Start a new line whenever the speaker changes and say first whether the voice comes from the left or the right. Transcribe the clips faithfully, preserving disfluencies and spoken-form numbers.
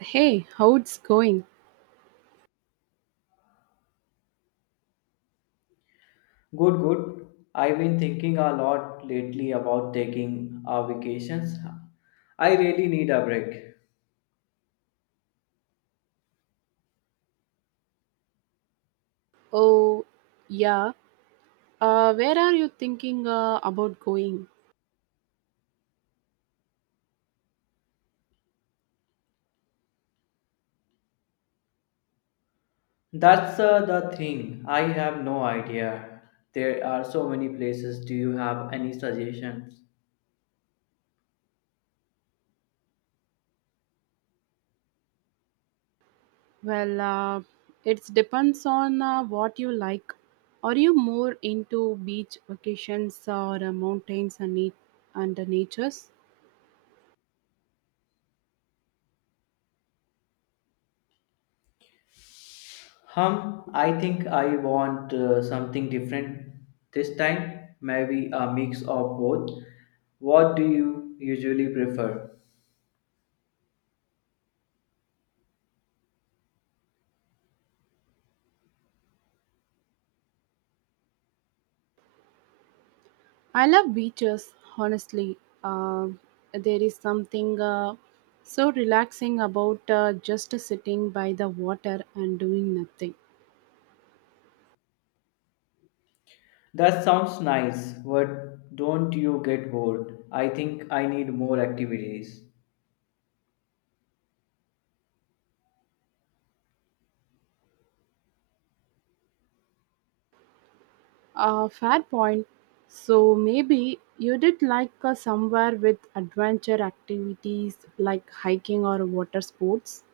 right: Hey, how's going?
left: Good, good. I've been thinking a lot lately about taking uh, vacations. I really need a break.
right: Oh, yeah. Uh, where are you thinking uh, about going?
left: That's uh, the thing. I have no idea. There are so many places. Do you have any suggestions?
right: Well, uh, it depends on uh, what you like. Are you more into beach vacations or uh, mountains and, nat- and the natures?
left: Hum, I think I want uh, something different this time. Maybe a mix of both. What do you usually prefer?
right: I love beaches, honestly. Uh, there is something uh, so relaxing about uh, just sitting by the water and doing nothing.
left: That sounds nice, but don't you get bored? I think I need more activities.
right: Uh, fair point. So maybe you did like uh, somewhere with adventure activities like hiking or water sports.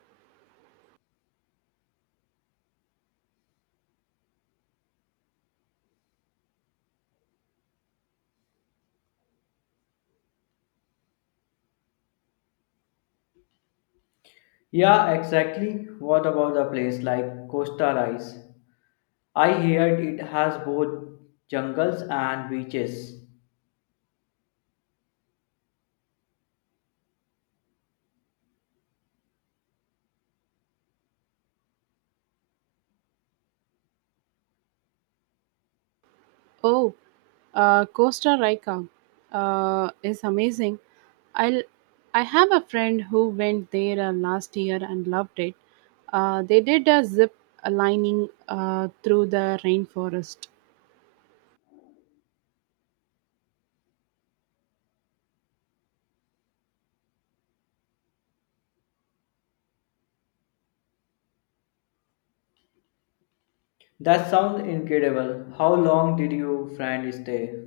left: Yeah, exactly. What about a place like Costa Rice? I heard it has both jungles and beaches.
right: Oh, uh, Costa Rica uh, is amazing. I'll, I have a friend who went there uh, last year and loved it. Uh, they did a zip lining uh, through the rainforest.
left: That sounds incredible. How long did you friend stay?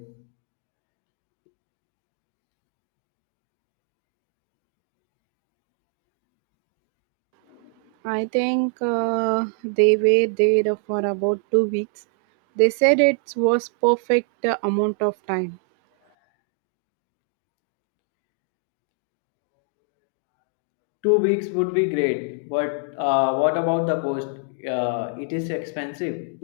right: I think uh, they were there for about two weeks. They said it was perfect uh, amount of time.
left: Two weeks would be great, but uh, what about the cost? Uh, it is expensive.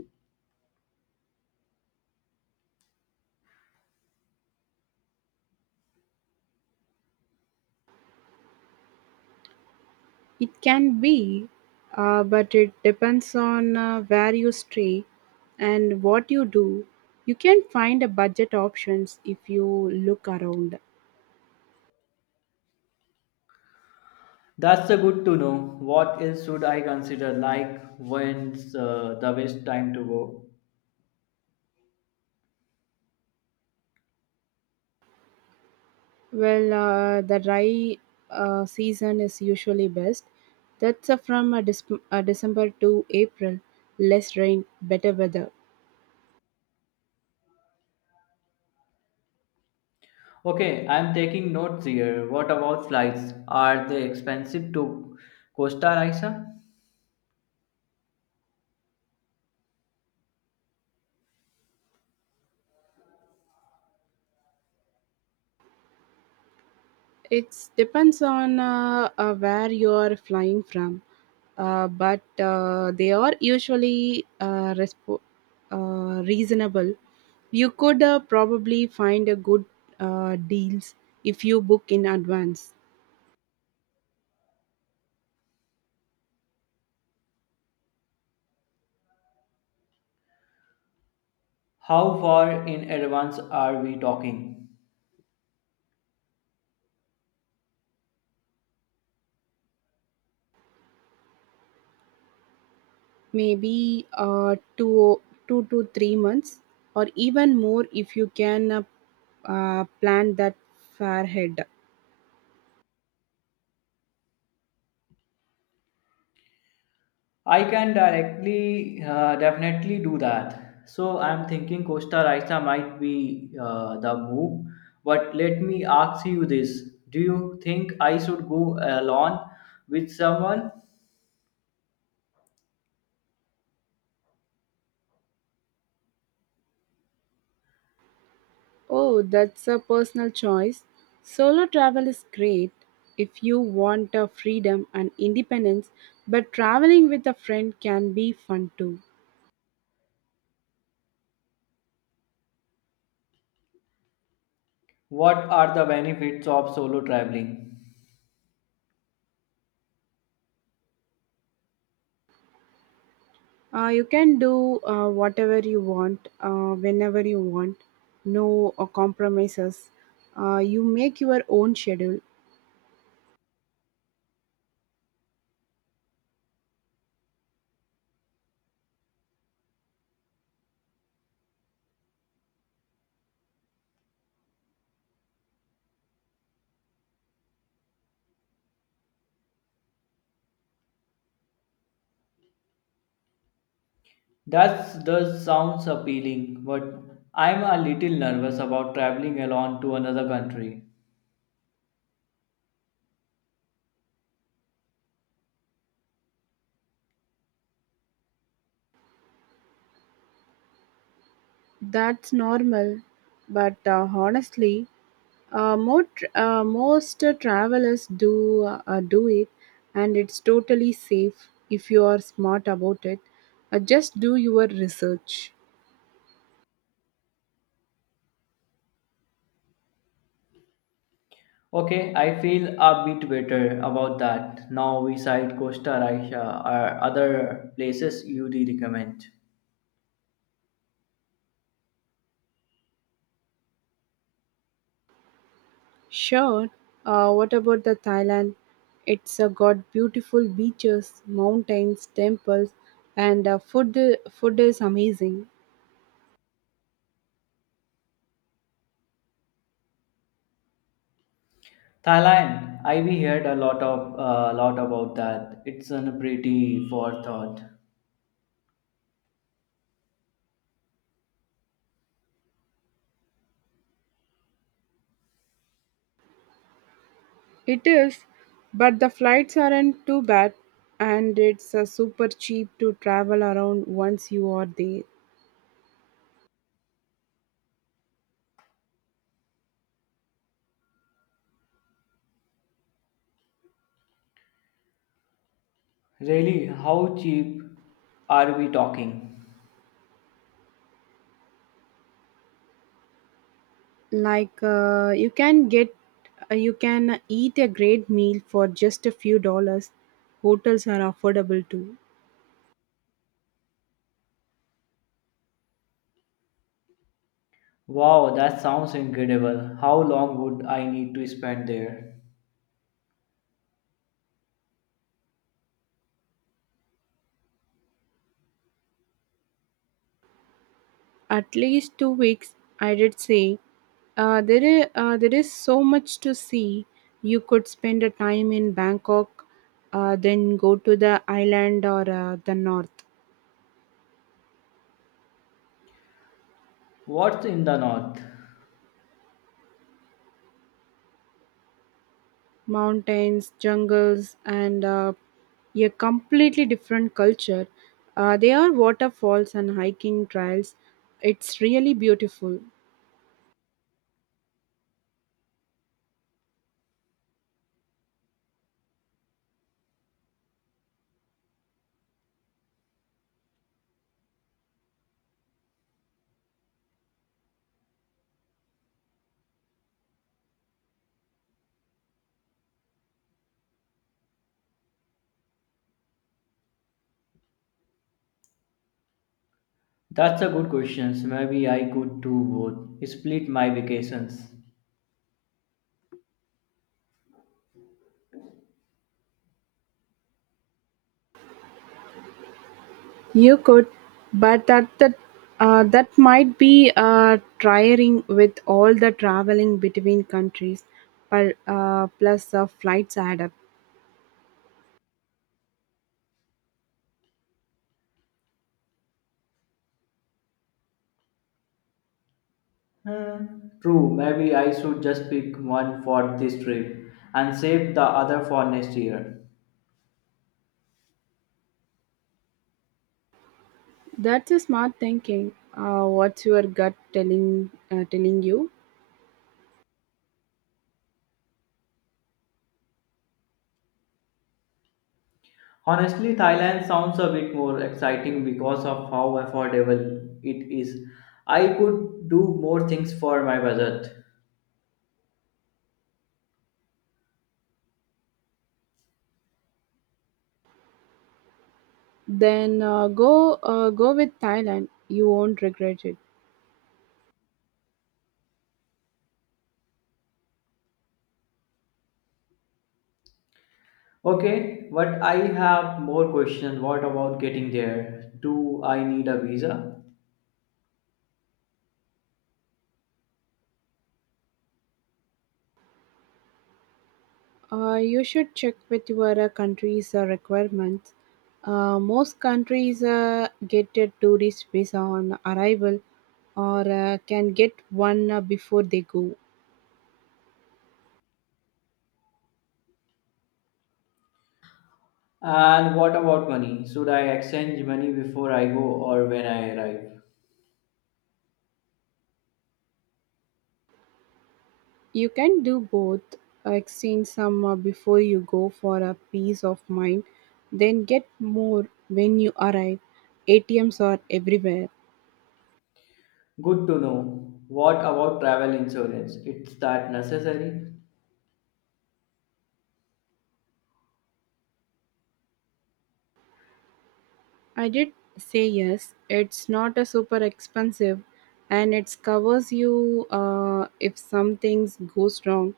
right: It can be, uh, but it depends on uh, where you stay and what you do. You can find a budget options if you look around.
left: That's a good to know. What else should I consider? Like when's uh, the best time to go?
right: Well, uh, the dry uh, season is usually best. That's uh, from uh, Dis- uh, December to April. Less rain, better weather.
left: Okay, I'm taking notes here. What about flights? Are they expensive to Costa Rica?
right: It depends on uh, uh, where you are flying from, uh, but uh, they are usually uh, resp- uh, reasonable. You could uh, probably find a good uh, deals if you book in advance,
left: How far in advance are we talking?
right: maybe uh, two two to three months, or even more if you can uh, uh, plan that far ahead.
left: I can directly, uh, definitely do that. So I'm thinking Costa Rica might be uh, the move. But let me ask you this: do you think I should go alone with someone?
right: Oh, that's a personal choice. Solo travel is great if you want a freedom and independence, but traveling with a friend can be fun too.
left: What are the benefits of solo traveling?
right: Uh, you can do uh, whatever you want, uh, whenever you want, no uh, compromises. Uh, you make your own schedule.
left: That does sounds appealing, but I'm a little nervous about traveling alone to another country.
right: That's normal, but uh, honestly, Uh, more, tr- uh, most uh, travelers do uh, do it, and it's totally safe if you are smart about it. Uh, just do your research.
left: Okay, I feel a bit better about that. Now we side Costa Rica or other places you do recommend.
right: Sure. Uh, what about the Thailand? It's uh, got beautiful beaches, mountains, temples, and uh, food. Food is amazing.
left: Thailand, I've heard a lot of a lot about that. It's a pretty forethought.
right: It is, but the flights aren't too bad, and it's uh, super cheap to travel around once you are there.
left: Really, how cheap are we talking?
right: like uh, you can get uh, you can eat a great meal for just a few dollars. Hotels are affordable too.
left: Wow, that sounds incredible. How long would I need to spend there?
right: At least two weeks, I did say. Uh, there is uh, there is so much to see. You could spend a time in Bangkok, uh, then go to the island or uh, the north.
left: What's in the north?
right: Mountains, jungles, and uh, a completely different culture. Uh, there are waterfalls and hiking trails. It's really beautiful.
left: That's a good question. So maybe I could do both. Split my vacations.
right: You could, but that that uh, that might be uh, tiring with all the traveling between countries, but uh, plus uh, flights add up.
left: Hmm, True, maybe I should just pick one for this trip and save the other for next year.
right: That's a smart thinking. Uh, what's your gut telling uh, telling you?
left: Honestly, Thailand sounds a bit more exciting because of how affordable it is. I could do more things for my budget.
right: Then uh, go uh, go with Thailand. You won't regret it.
left: Okay, but I have more question. What about getting there? Do I need a visa?
right: Uh, you should check with your uh, country's uh, requirements. Uh, most countries uh, get a tourist visa on arrival or uh, can get one uh, before they go.
left: And what about money? Should I exchange money before I go or when I arrive?
right: You can do both, uh, exchange some uh, before you go for a peace of mind, then get more when you arrive. A T Ms are everywhere.
left: Good to know. What about travel insurance? It's that necessary?
right: I did say yes. It's not a super expensive, and it covers you uh, if something goes wrong,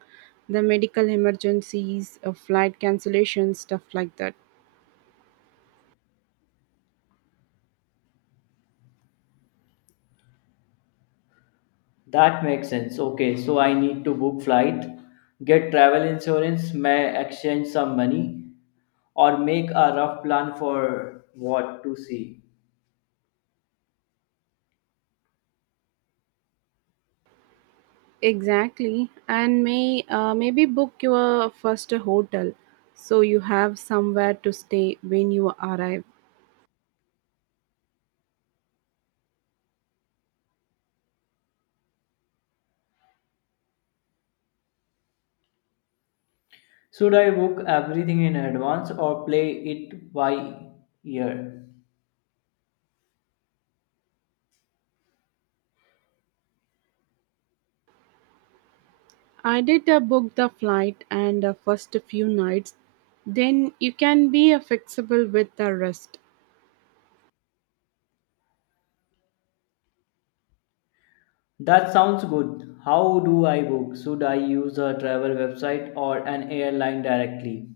right: the medical emergencies, uh, flight cancellations, stuff like that.
left: That makes sense. Okay, so I need to book flight, get travel insurance, may exchange some money, or make a rough plan for what to see.
right: Exactly, and may uh, maybe book your first hotel, so you have somewhere to stay when you arrive.
left: Should I book everything in advance or play it by ear?
right: I did uh, book the flight and the first few nights. Then you can be uh, flexible with the rest.
left: That sounds good. How do I book? Should I use a travel website or an airline directly?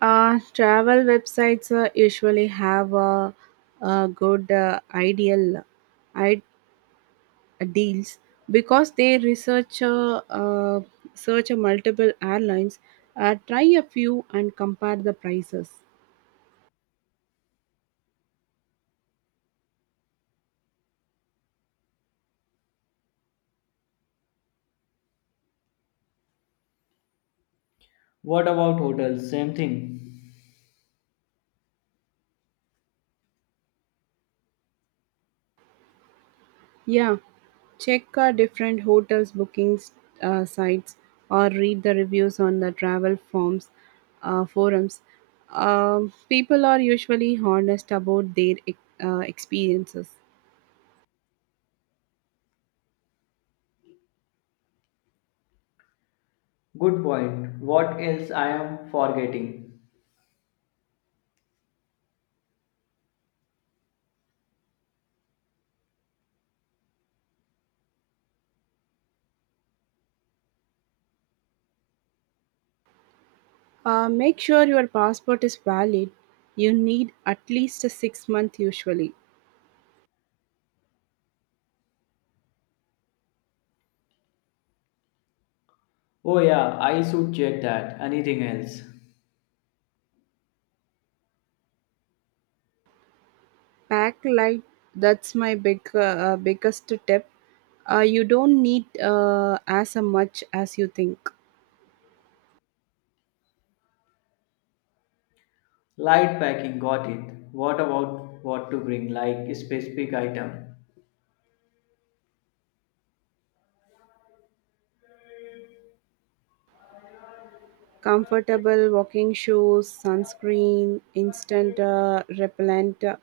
right: Uh, travel websites uh, usually have uh, uh, good uh, ideal I- deals because they research uh, uh, search multiple airlines, uh, try a few and compare the prices.
left: What about hotels? Same thing.
right: Yeah, check uh, different hotels bookings uh, sites or read the reviews on the travel forms uh, forums. Um, people are usually honest about their uh, experiences.
left: Good point. What else I am forgetting?
right: Uh, make sure your passport is valid. You need at least a six month usually.
left: Oh yeah, I should check that. Anything else?
right: Pack light. That's my big uh, uh, biggest tip. Uh, you don't need uh, as much as you think.
left: Light packing, got it. What about what to bring, like specific item?
right: Comfortable walking shoes, sunscreen, instant uh, repellent, uh,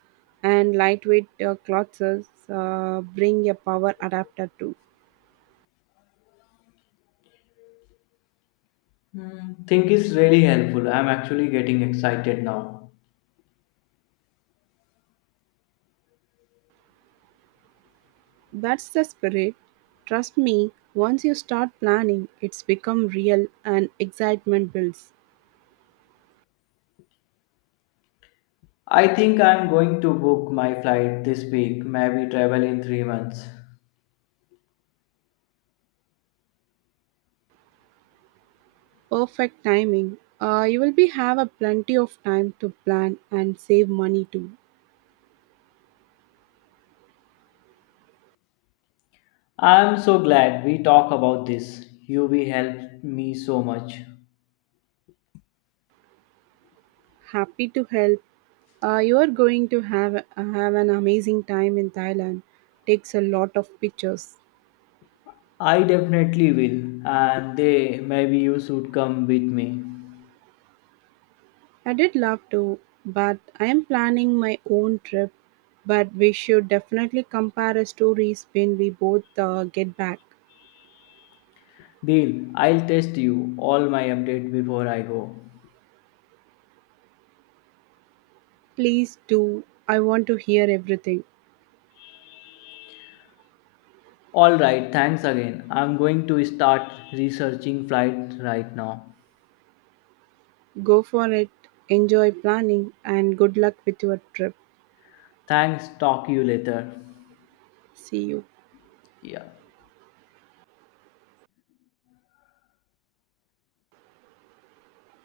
right: and lightweight uh, clothes. Uh, bring a power adapter too.
left: Hmm, think is really helpful. I'm actually getting excited now.
right: That's the spirit. Trust me, once you start planning, it's become real and excitement builds.
left: I think I'm going to book my flight this week, maybe travel in three months.
right: Perfect timing. Uh, you will be have a plenty of time to plan and save money too.
left: I'm so glad we talk about this. You U V helped me so much.
right: Happy to help. Uh, you are going to have have an amazing time in Thailand. Takes a lot of pictures.
left: I definitely will, and they maybe you should come with me.
right: I did love to, but I am planning my own trip. But we should definitely compare stories when we both uh, get back.
left: Deal, I'll test you all my update before I go.
right: Please do. I want to hear everything.
left: Alright, thanks again. I'm going to start researching flight right now.
right: Go for it. Enjoy planning and good luck with your trip.
left: Thanks, talk you later.
right: See you.
left: Yeah.